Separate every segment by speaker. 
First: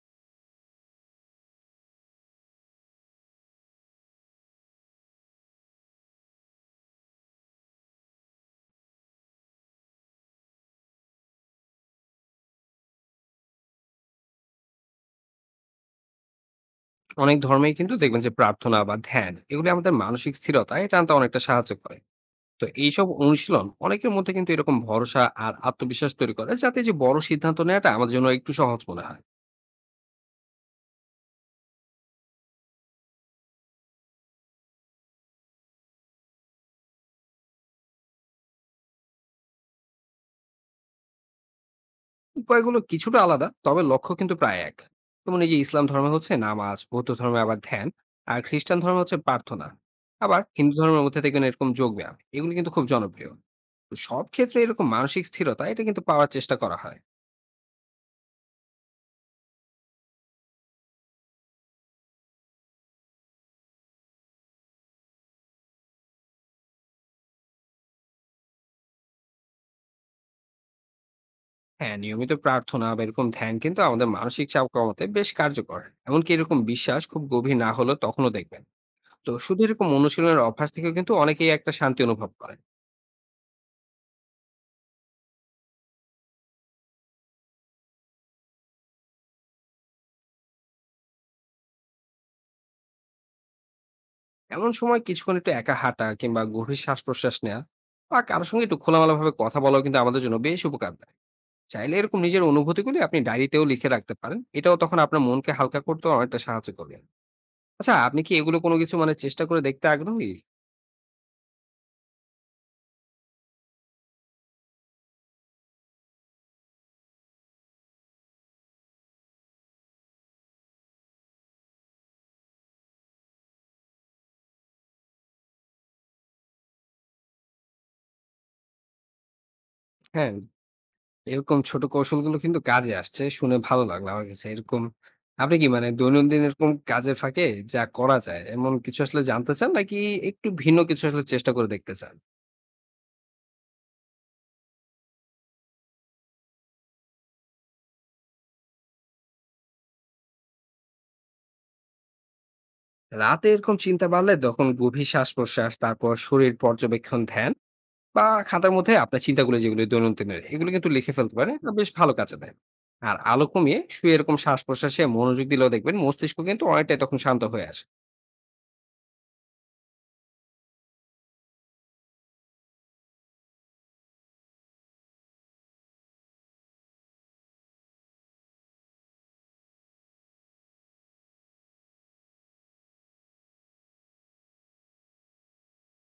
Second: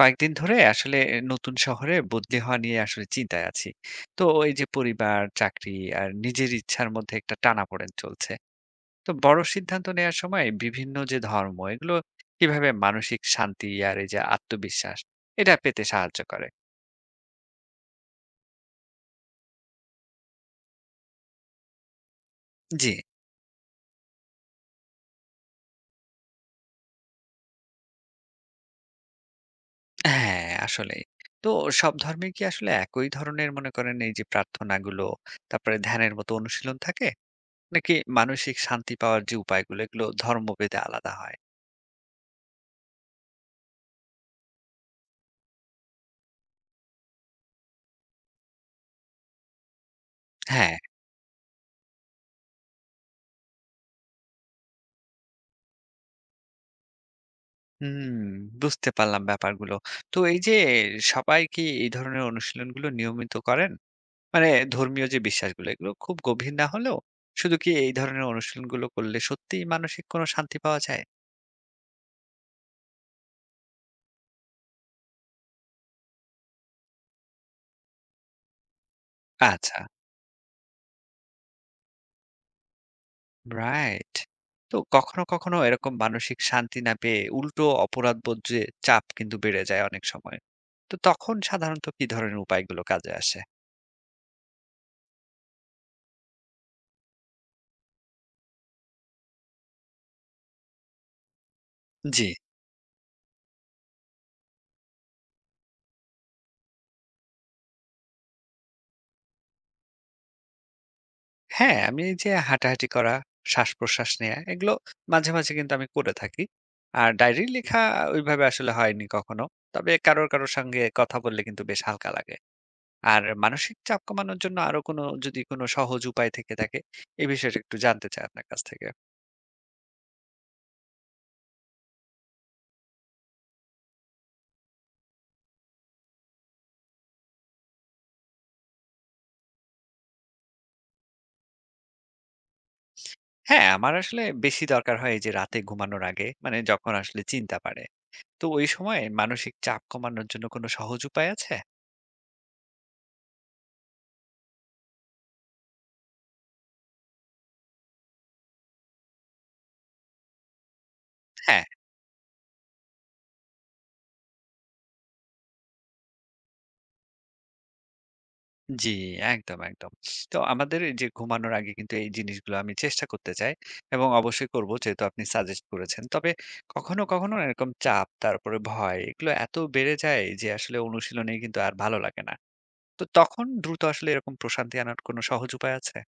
Speaker 1: কয়েকদিন ধরে আসলে নতুন শহরে বদলি হওয়া নিয়ে আসলে চিন্তায় আছি। তো এই যে পরিবার, চাকরি আর নিজের ইচ্ছার মধ্যে একটা টানাপোড়েন চলছে। তো বড় সিদ্ধান্ত নেওয়ার সময় বিভিন্ন যে ধর্ম এগুলো কিভাবে মানসিক শান্তি আর এই যে আত্মবিশ্বাস এটা পেতে সাহায্য করে?
Speaker 2: অনেক ধর্মেই কিন্তু দেখবেন যে প্রার্থনা বা ধ্যান এগুলি আমাদের মানসিক স্থিরতা এটা আনতে অনেকটা সাহায্য করে। তো
Speaker 1: জি,
Speaker 2: এইসব অনুশীলন অনেকের মধ্যে কিন্তু এরকম ভরসা আর আত্মবিশ্বাস তৈরি করে যাতে যে বড় সিদ্ধান্ত নেওয়াটা আমাদের জন্য একটু সহজ মনে হয়।
Speaker 1: হ্যাঁ আসলেই। তো সব ধর্মে কি আসলে একই ধরনের মনে করেন এই যে প্রার্থনাগুলো, তারপরে ধ্যানের মতো অনুশীলন থাকে? নাকি মানসিক শান্তি পাওয়ার যে উপায়গুলো এগুলো ধর্মভেদে আলাদা হয়?
Speaker 2: উপায়গুলো কিছুটা আলাদা, তবে লক্ষ্য কিন্তু প্রায় এক। যেমন এই যে ইসলাম ধর্মে হচ্ছে নামাজ, বৌদ্ধ ধর্মে আবার ধ্যান, আর খ্রিস্টান ধর্মে হচ্ছে প্রার্থনা। আবার
Speaker 1: হ্যাঁ।
Speaker 2: হিন্দু ধর্মের মধ্যে দেখবেন এরকম যোগ ব্যায়াম এগুলি কিন্তু খুব জনপ্রিয়। তো সব ক্ষেত্রে এরকম মানসিক স্থিরতা এটা কিন্তু পাওয়ার চেষ্টা করা হয়।
Speaker 1: হুম, বুঝতে পারলাম ব্যাপারগুলো। তো এই যে সবাই কি এই ধরনের অনুশীলনগুলো নিয়মিত করেন? মানে ধর্মীয় যে বিশ্বাসগুলো এগুলো খুব গভীর না হলেও শুধু কি এই ধরনের অনুশীলনগুলো করলে সত্যিই মানসিক কোনো শান্তি পাওয়া যায়?
Speaker 2: হ্যাঁ, নিয়মিত প্রার্থনা বা এরকম ধ্যান কিন্তু আমাদের মানসিক চাপ কমাতে বেশ কার্যকর। এমনকি এরকম বিশ্বাস খুব গভীর না হলেও তখনও দেখবেন, তো শুধু
Speaker 1: আচ্ছা,
Speaker 2: এরকম অনুশীলনের অভ্যাস থেকেও কিন্তু অনেকেই একটা শান্তি অনুভব করে।
Speaker 1: রাইট। তো কখনো এরকম মানসিক শান্তি না পেয়ে উল্টো অপরাধবোধ যে চাপ কিন্তু বেড়ে যায় অনেক সময়। তো তখন সাধারণত কি ধরনের উপায়গুলো কাজে আসে?
Speaker 2: এমন সময় কিছুক্ষণ একটু একা হাঁটা কিংবা গভীর শ্বাস প্রশ্বাস নেওয়া বা কারোর সঙ্গে একটু খোলামেলা ভাবে কথা বলাও কিন্তু আমাদের জন্য বেশ উপকার দেয়। চাইলে এরকম
Speaker 1: জি।
Speaker 2: নিজের অনুভূতিগুলি আপনি ডায়েরিতেও লিখে রাখতে পারেন, এটাও তখন আপনার মনকে হালকা করতে অনেকটা সাহায্য করবে। আচ্ছা, আপনি কি এগুলো কোনো কিছু মানে চেষ্টা করে দেখতে আগ্রহী?
Speaker 1: হ্যাঁ, আমি এই যে হাঁটাহাঁটি করা, শ্বাসপ্রশ্বাস নেয়া এগুলো মাঝে কিন্তু আমি করে থাকি। আর ডায়েরি লেখা ওইভাবে আসলে হয়নি কখনো। তবে কারো সঙ্গে কথা বললে কিন্তু বেশ হালকা লাগে। আর মানসিক চাপ কমানোর জন্য আরো কোনো যদি কোনো সহজ উপায় থেকে থাকে, এই বিষয়টা একটু জানতে চাই আপনার কাছ থেকে।
Speaker 2: হ্যাঁ, এরকম ছোট কৌশলগুলো কিন্তু কাজে আসছে। শুনে ভালো লাগলো আমার কাছে। এরকম আপনি কি মানে দৈনন্দিন এরকম কাজের ফাঁকে যা করা যায়, এমন কিছু আসলে জানতে চান? নাকি একটু ভিন্ন কিছু আসলে চেষ্টা করে দেখতে চান?
Speaker 1: হ্যাঁ, আমার আসলে বেশি দরকার হয় এই যে রাতে ঘুমানোর আগে, মানে যখন আসলে চিন্তা বাড়ে। তো ওই সময় মানসিক চাপ কমানোর জন্য কোনো সহজ উপায় আছে?
Speaker 2: রাতে এরকম চিন্তা বাড়লে তখন গভীর শ্বাস-প্রশ্বাস, তারপর শরীর পর্যবেক্ষণ ধ্যান বা খাতার মধ্যে আপনার চিন্তাগুলো যেগুলো দৈনন্দিনের, এগুলো কিন্তু লিখে ফেলতে পারেন।
Speaker 1: হ্যাঁ।
Speaker 2: এটা বেশ ভালো কাজে দেয়। আর আলো কমিয়ে শুয়ে এরকম শ্বাস-প্রশ্বাসে মনোযোগ দিলেও দেখবেন মস্তিষ্ক কিন্তু অনেকটাই তখন শান্ত হয়ে আসে।
Speaker 1: জি, একদম। তো আমাদের এই যে ঘুমানোর আগে কিন্তু এই জিনিসগুলো আমি চেষ্টা করতে চাই এবং অবশ্যই করব যেহেতু আপনি সাজেস্ট করেছেন। তবে কখনো না এরকম চাপ তারপরে ভয় এগুলো এত বেড়ে যায় যে আসলে অনুশীলনে কিন্তু আর ভালো লাগে না। তো তখন দ্রুত আসলে এরকম প্রশান্তি আনার কোনো সহজ উপায় আছে?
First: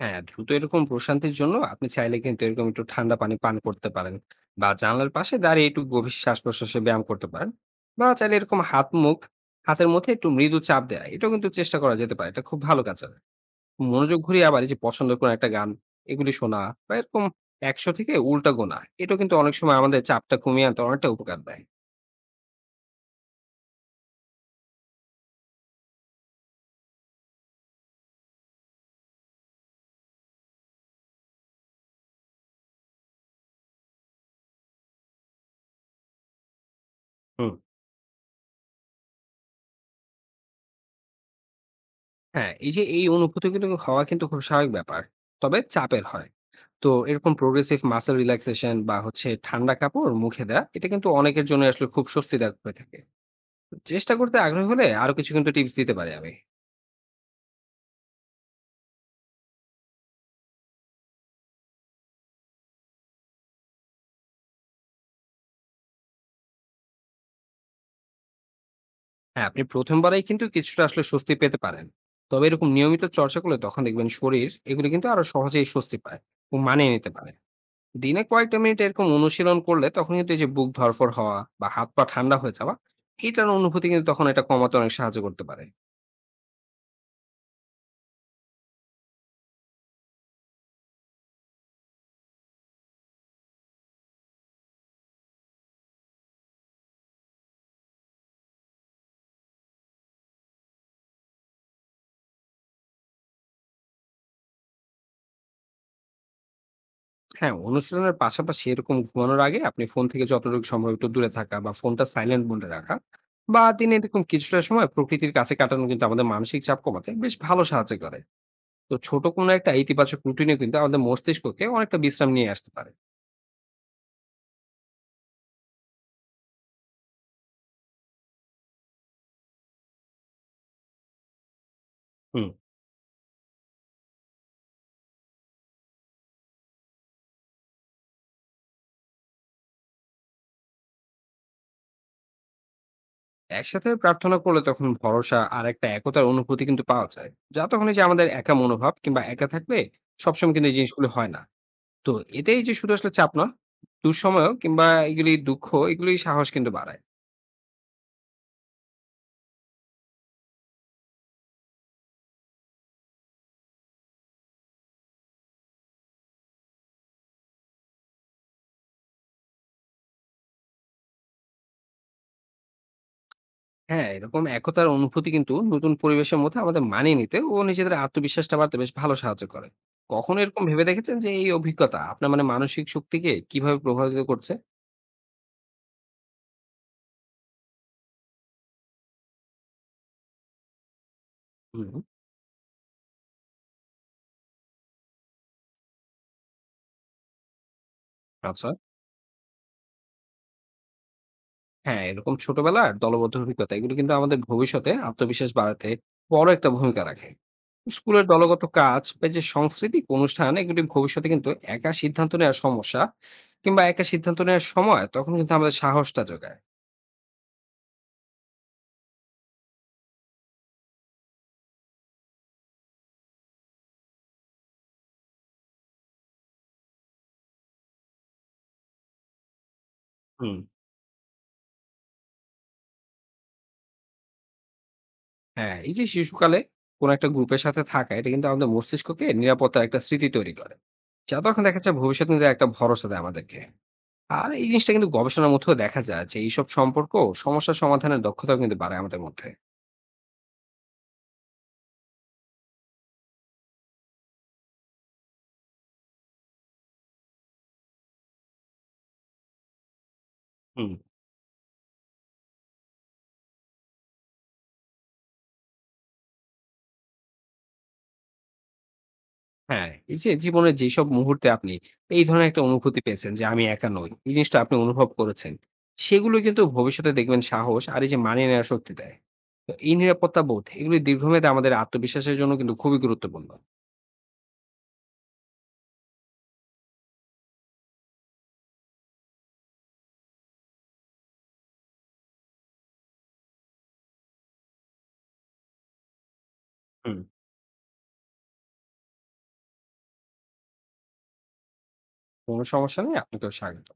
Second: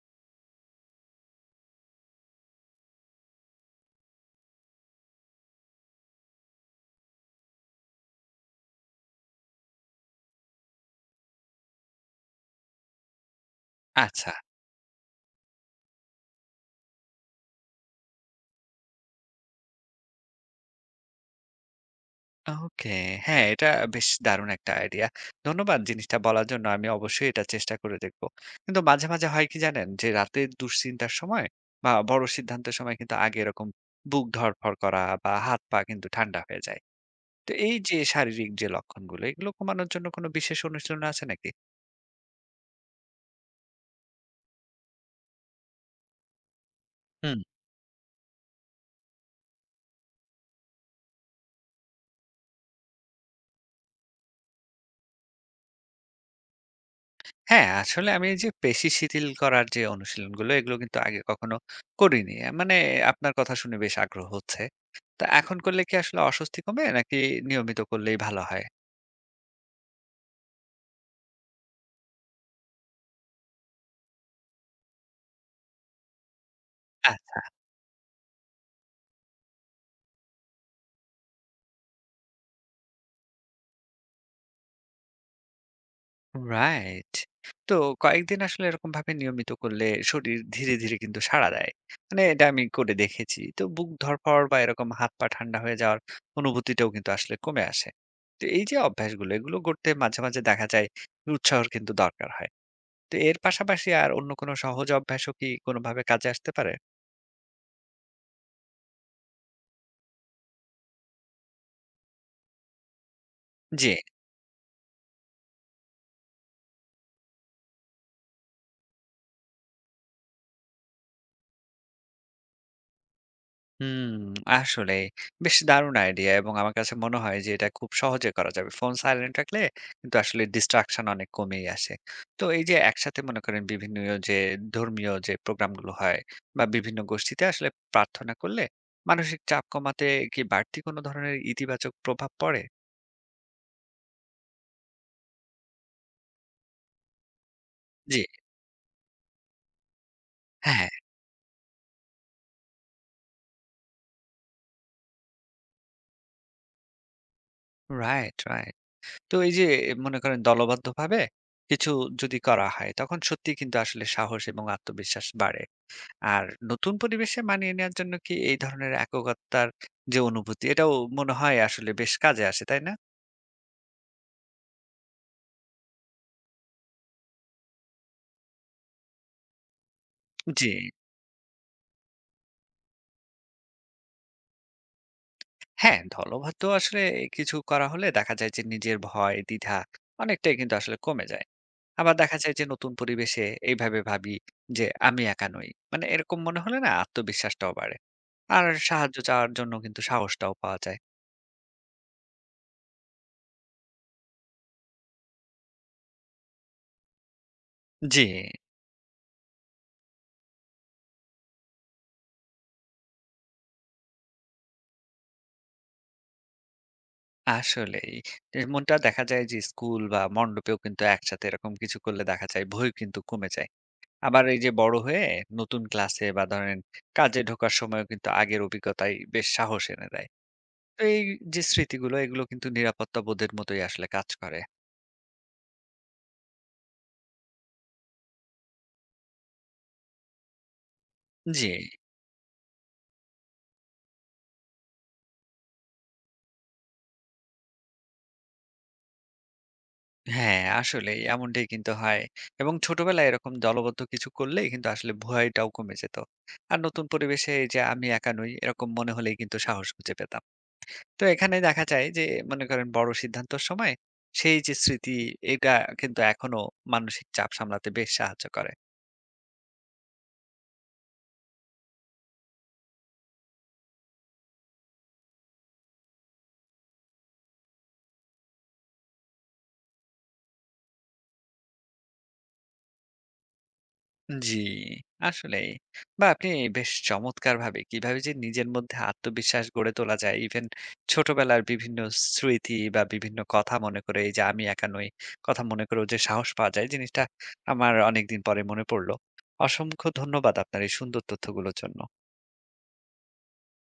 Speaker 2: হ্যাঁ, দ্রুত এরকম প্রশান্তির জন্য আপনি চাইলে কিন্তু এরকম একটু ঠান্ডা পানি পান করতে পারেন বা জানালার পাশে দাঁড়িয়ে একটু গভীর শ্বাস প্রশ্বাসে ব্যায়াম করতে পারেন। বা চাইলে এরকম হাতের মধ্যে একটু মৃদু চাপ দেয়া এটাও কিন্তু চেষ্টা করা যেতে পারে, এটা খুব ভালো কাজ হবে। মনোযোগ
Speaker 1: আচ্ছা।
Speaker 2: ঘুরিয়ে আবার এই যে পছন্দ কোনো একটা গান এগুলি শোনা বা এরকম 100 থেকে উল্টা গোনা এটা কিন্তু অনেক সময় আমাদের চাপটা কমিয়ে আনতে অনেকটা উপকার দেয়।
Speaker 1: ওকে। হ্যাঁ, এটা বেশ দারুণ একটা আইডিয়া। ধন্যবাদ জিনিসটা বলার জন্য। আমি অবশ্যই এটা চেষ্টা করে দেখব। কিন্তু মাঝে হয় কি জানেন? যে রাতের দুশ্চিন্তার সময় বা বড় সিদ্ধান্তের সময় কিন্তু আগে এরকম বুক ধড়ফড় করা বা হাত-পা কিন্তু ঠান্ডা হয়ে যায়। তো
Speaker 2: হুম।
Speaker 1: এই যে শারীরিক যে লক্ষণগুলো, এগুলো কমানোর জন্য কোনো বিশেষ অনুশীলন আছে নাকি?
Speaker 2: হ্যাঁ, এই যে এই অনুভূতি কিন্তু হওয়া কিন্তু খুব স্বাভাবিক ব্যাপার, তবে চাপের হয়। তো এরকম
Speaker 1: হুম।
Speaker 2: প্রোগ্রেসিভ মাসেল রিল্যাক্সেশন বা হচ্ছে ঠান্ডা কাপড় মুখে দেয়া এটা কিন্তু অনেকের জন্য আসলে খুব স্বস্তিদায়ক হয়ে থাকে। চেষ্টা করতে আগ্রহী হলে আরো কিছু কিন্তু টিপস দিতে পারি আমি।
Speaker 1: হ্যাঁ, আসলে আমি এই যে পেশি শিথিল করার যে অনুশীলনগুলো, এগুলো কিন্তু আগে কখনো করিনি। মানে আপনার কথা শুনে বেশ আগ্রহ হচ্ছে। তা এখন করলে কি আসলে অস্বস্তি কমে নাকি নিয়মিত করলেই ভালো হয়?
Speaker 2: হ্যাঁ, আপনি প্রথমবারেই কিন্তু কিছুটা আসলে স্বস্তি পেতে পারেন, তবে এরকম নিয়মিত চর্চা করলে তখন দেখবেন শরীর এগুলো কিন্তু আরো সহজেই স্বস্তি পায় ও মানিয়ে নিতে পারে।
Speaker 1: আচ্ছা।
Speaker 2: দিনে কয়েকটা মিনিট এরকম অনুশীলন করলে তখন কিন্তু এই যে বুক ধরফর হওয়া বা হাত পা ঠান্ডা হয়ে যাওয়া, এটার অনুভূতি কিন্তু তখন এটা কমাতে অনেক সাহায্য করতে পারে।
Speaker 1: রাইট। তো কয়েকদিন আসলে এরকমভাবে নিয়মিত করলে শরীর ধীরে কিন্তু সাড়া দেয়। মানে এটা আমি করে দেখেছি। তো বুক ধড়ফড় বা এরকম হাত-পা ঠান্ডা হয়ে যাওয়ার অনুভূতিটাও কিন্তু আসলে কমে আসে। তো এই যে অভ্যাসগুলো, এগুলো করতে মাঝে দেখা যায় উৎসাহর কিন্তু দরকার হয়। তো এর পাশাপাশি আর অন্য কোনো সহজ অভ্যাসও কি কোনোভাবে কাজে আসতে পারে?
Speaker 2: হ্যাঁ, অনুশীলনের পাশাপাশি এরকম ঘুমানোর আগে আপনি ফোন থেকে যতটুকু সম্ভব একটু দূরে থাকা বা ফোনটা সাইলেন্ট মোডে রাখা বা
Speaker 1: জি।
Speaker 2: দিনে এরকম কিছুটা সময় প্রকৃতির কাছে কাটানো কিন্তু আমাদের মানসিক চাপ কমাতে বেশ ভালো সাহায্য করে। তো ছোট কোনো একটা ইতিবাচক রুটিনে কিন্তু আমাদের মস্তিষ্ককে অনেকটা বিশ্রাম নিয়ে আসতে পারে।
Speaker 1: হুম, আসলেই বেশ দারুণ আইডিয়া এবং আমার কাছে মনে হয় যে এটা খুব সহজে করা যাবে। ফোন সাইলেন্ট রাখলে কিন্তু আসলে ডিস্ট্রাকশন অনেক কমেই আসে। তো
Speaker 2: হুম।
Speaker 1: এই যে একসাথে মনে করেন বিভিন্ন যে ধর্মীয় যে প্রোগ্রামগুলো হয় বা বিভিন্ন গোষ্ঠীতে আসলে প্রার্থনা করলে মানসিক চাপ কমাতে কি বাড়তি কোনো ধরনের ইতিবাচক প্রভাব পড়ে?
Speaker 2: একসাথে প্রার্থনা করলে তখন ভরসা আর একটা একতার অনুভূতি কিন্তু পাওয়া যায়, যা তখন এই যে
Speaker 1: জি।
Speaker 2: আমাদের একা মনোভাব কিংবা একা থাকলে সবসময় কিন্তু এই
Speaker 1: হ্যাঁ,
Speaker 2: জিনিসগুলো হয় না। তো এতেই যে শুধু আসলে চাপ না, দুঃসময় কিংবা এগুলি দুঃখ এগুলি সাহস কিন্তু বাড়ায়।
Speaker 1: রাইট। তো এই যে মনে করেন দলবদ্ধভাবে কিছু যদি করা হয় তখন সত্যি কিন্তু আসলে সাহস এবং আত্মবিশ্বাস বাড়ে। আর নতুন পরিবেশে মানিয়ে নেওয়ার জন্য কি এই ধরনের একগত্তার যে অনুভূতি এটাও মনে হয় আসলে বেশ কাজে আসে, তাই না?
Speaker 2: হ্যাঁ, এরকম একতার অনুভূতি কিন্তু নতুন পরিবেশের মধ্যে আমাদের মানিয়ে নিতে ও নিজেদের আত্মবিশ্বাসটা বাড়তে বেশ ভালো সাহায্য করে। কখনো এরকম
Speaker 1: জি।
Speaker 2: ভেবে দেখেছেন যে এই অভিজ্ঞতা আপনার মানে মানসিক শক্তিকে কিভাবে প্রভাবিত করছে?
Speaker 1: হ্যাঁ, দলবদ্ধ আসলে কিছু করা হলে দেখা যায় যে নিজের ভয়, দ্বিধা অনেকটাই কিন্তু আসলে কমে যায়।
Speaker 2: হুম,
Speaker 1: আবার দেখা যায় যে নতুন পরিবেশে এইভাবে ভাবি যে আমি একা নই। মানে এরকম মনে হলে না আত্মবিশ্বাসটাও বাড়ে। আর
Speaker 2: আচ্ছা।
Speaker 1: সাহায্য চাওয়ার জন্য কিন্তু সাহসটাও পাওয়া যায়।
Speaker 2: হ্যাঁ, এরকম ছোটবেলার দলবদ্ধ অভিজ্ঞতা এগুলো কিন্তু আমাদের ভবিষ্যতে আত্মবিশ্বাস বাড়াতে বড় একটা ভূমিকা রাখে।
Speaker 1: জি,
Speaker 2: স্কুলের দলগত কাজ বা যে সাংস্কৃতিক অনুষ্ঠান এগুলি ভবিষ্যতে কিন্তু একা সিদ্ধান্ত নেওয়ার সমস্যা কিংবা একা সিদ্ধান্ত নেওয়ার সময় তখন কিন্তু আমাদের সাহসটা জোগায়।
Speaker 1: আসলেই। এমনটা দেখা যায় যে স্কুল বা মণ্ডপেও কিন্তু একসাথে এরকম কিছু করলে দেখা যায় ভয় কিন্তু কমে যায়। আবার এই যে বড় হয়ে নতুন ক্লাসে বা ধরেন কাজে ঢোকার সময়ও কিন্তু আগের অভিজ্ঞতাই বেশ সাহস এনে দেয়।
Speaker 2: হুম।
Speaker 1: তো এই যে স্মৃতিগুলো এগুলো কিন্তু নিরাপত্তা বোধের মতোই আসলে কাজ করে।
Speaker 2: হ্যাঁ, এই যে শিশুকালে কোন একটা গ্রুপের সাথে থাকা, এটা কিন্তু আমাদের মস্তিষ্ককে নিরাপত্তার একটা স্মৃতি তৈরি করে, যা তখন
Speaker 1: জি।
Speaker 2: দেখা যায় ভবিষ্যতে কিন্তু একটা ভরসা দেয় আমাদেরকে। আর এই জিনিসটা কিন্তু গবেষণার মধ্যেও দেখা যায় যে এইসব সম্পর্ক সমস্যা সমাধানের দক্ষতাও কিন্তু বাড়ায় আমাদের মধ্যে।
Speaker 1: হ্যাঁ, আসলেই এমনটাই কিন্তু হয়। এবং ছোটবেলায় এরকম দলবদ্ধ কিছু করলেই কিন্তু আসলে ভয়টাও কমে যেত। আর নতুন পরিবেশে এই যে আমি একা নই এরকম মনে হলেই কিন্তু সাহস খুঁজে পেতাম।
Speaker 2: হুম।
Speaker 1: তো এখানে দেখা যায় যে মনে করেন বড় সিদ্ধান্তর সময় সেই যে স্মৃতি এটা কিন্তু এখনো মানসিক চাপ সামলাতে বেশ সাহায্য করে।
Speaker 2: হ্যাঁ, এই যে জীবনের যেসব মুহূর্তে আপনি এই ধরনের একটা অনুভূতি পেয়েছেন যে আমি একা নই, এই জিনিসটা আপনি অনুভব করেছেন, সেগুলো কিন্তু ভবিষ্যতে দেখবেন সাহস আর এই যে মানিয়ে নেওয়ার শক্তি দেয়। তো এই নিরাপত্তা বোধ এগুলি দীর্ঘমেয়াদে আমাদের আত্মবিশ্বাসের জন্য কিন্তু খুবই গুরুত্বপূর্ণ।
Speaker 1: জি, আসলেই। বা আপনি বেশ চমৎকার ভাবে কিভাবে যে নিজের মধ্যে আত্মবিশ্বাস গড়ে তোলা যায় ইভেন ছোটবেলার বিভিন্ন স্মৃতি বা বিভিন্ন কথা মনে করে এই যে আমি একা নই কথা মনে করেও যে সাহস পাওয়া যায়
Speaker 2: হুম।
Speaker 1: জিনিসটা আমার অনেকদিন পরে মনে পড়লো। অসংখ্য ধন্যবাদ আপনার এই সুন্দর তথ্যগুলোর জন্য।
Speaker 2: কোনো সমস্যা নেই। আপনাকেও স্বাগত।